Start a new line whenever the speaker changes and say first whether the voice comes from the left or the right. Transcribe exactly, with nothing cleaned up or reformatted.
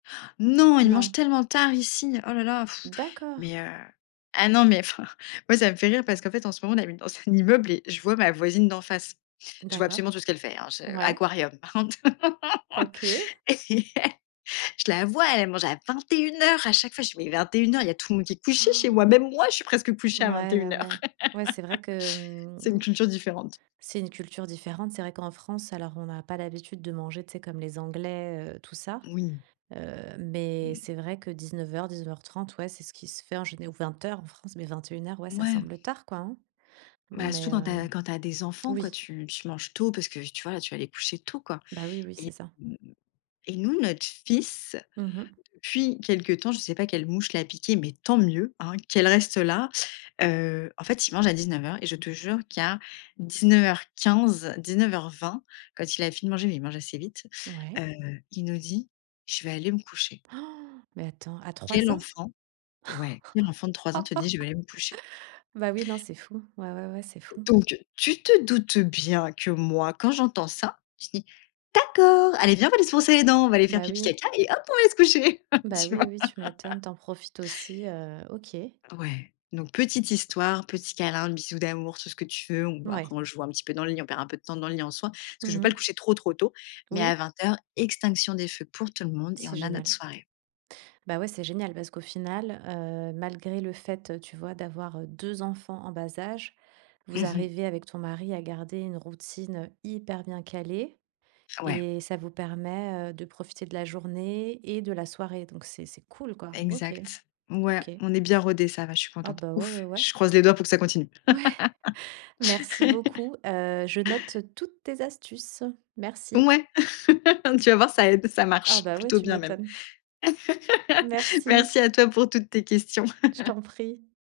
left: Non! Ils mangent
right: Non.
left: tellement tard ici. Oh là, là, pff!
right: D'accord.
left: Mais, heu, ah non, mais, enfin moi, ça me fait rire parce qu'en fait, en ce moment, on habite dans un immeuble et je vois ma voisine d'en face. Je vois
right: D'accord.
left: absolument tout ce qu'elle fait, hein, je
right: Ouais.
left: aquarium par contre.
right: OK.
left: Et je la vois, elle mange à vingt-et-une heures! À chaque fois, je fais: «Mais vingt-et-une heures, il y a tout le monde qui est couché chez moi»!
right: Han!
left: Même moi, je suis presque couchée
right: Ouais
left: à
right: ouais
left: vingt-et-une heures.
right: ouais. Ouais, c'est vrai que, hem,
left: C'est une culture différente.
right: c'est une culture différente. C'est vrai qu'en France alors, on a pas l'habitude de manger, tu sais, comme les Anglais, heu, tout ça.
left: Oui.
right: Heu, mais
left: Mmh.
right: c'est vrai que dix-neuf heures, dix-neuf heures trente ouais, c'est ce qui se fait en géné ou vingt heures, en France. Mais vingt-et-une heures, ouais ça
left: Ouais.
right: semble tard, quoi. Hein? Non
left: Bah,
right: mais,
left: souvent, tu
right: heu,
left: as quand tu as des enfants, quoi,
right: oui.
left: t, tu manges tôt parce que, tu vois, tu vas les coucher tôt, quoi.
right: Bah, oui, oui, c'est ça.
left: Et, hem, et nous, notre fils,
right: Mmh mh.
left: depuis quelque temps, je sais pas quelle mouche l'a piqué, mais tant mieux! Hein, qu'elle reste là. Heu, en fait, il mange à dix-neuf heures et je te jure qu'à dix-neuf heures quinze, dix-neuf heures vingt, quand il a fini de manger, mais il mange assez vite,
right: Ouais.
left: heu il nous dit: «Je vais aller me coucher.»
right: Han! Mais attends, à
left: Quel
right: trois ans?
left: enfant ouais. Quel enfant de trois ans te dit: «Je vais aller me coucher»?
right: Bah oui! Non, c'est fou. Ouais ouais ouais, c'est fou.
left: Donc, tu te doutes bien que moi, quand j'entends ça, je dis: «D'accord! Allez viens, on va aller se brosser les dents, on va aller faire
right: Bah,
left: pipi,
right: oui.
left: caca et hop, on va aller se coucher.»
right: Bah,
left: Tu vois?
right: oui, oui, tu m'étonnes. Tu en profites aussi, heu, OK.
left: Ouais. Donc, petite histoire, petit câlin, bisou d'amour, tout ce que tu veux, on
right: Ouais.
left: après, on joue un petit peu dans le lit, on perd un peu de temps dans le lit en soi, parce
right: Mmh
left: que je veux pas le
right: mh.
left: coucher trop trop tôt. Mais à
right: Oui.
left: vingt heures, extinction des feux pour tout le monde et
right: C'est
left: on a notre
right: génial.
left: soirée.
right: Bah ouais, c'est génial parce qu'au final, heu, malgré le fait, heu, tu vois, d'avoir, heu, deux enfants en bas âge,
left: Mmh
right: vous
left: mh.
right: arrivez, avec ton mari, à garder une routine, heu, hyper bien calée.
left: Ouais.
right: Et ça vous permet, heu, de profiter de la journée et de la soirée. Donc c'est c'est cool, quoi. OK,
left: Exact. Ouais.
right: OK.
left: On est bien rodés, ça va, je suis
right: Ah
left: contente.
right: bah, ouais
left: Ouf!
right: ouais ouais.
left: Je croise les doigts pour que ça continue.
right: Ouais! Merci beaucoup, heu, je note toutes tes astuces. Merci.
left: Ouais. Tu vas voir, ça aide. Ça
right: Ah
left: marche,
right: bah, ouais,
left: plutôt
right: tu
left: bien, même.
right: m'étonnes. Merci.
left: Merci à toi pour toutes tes questions.
right: Je t'en prie.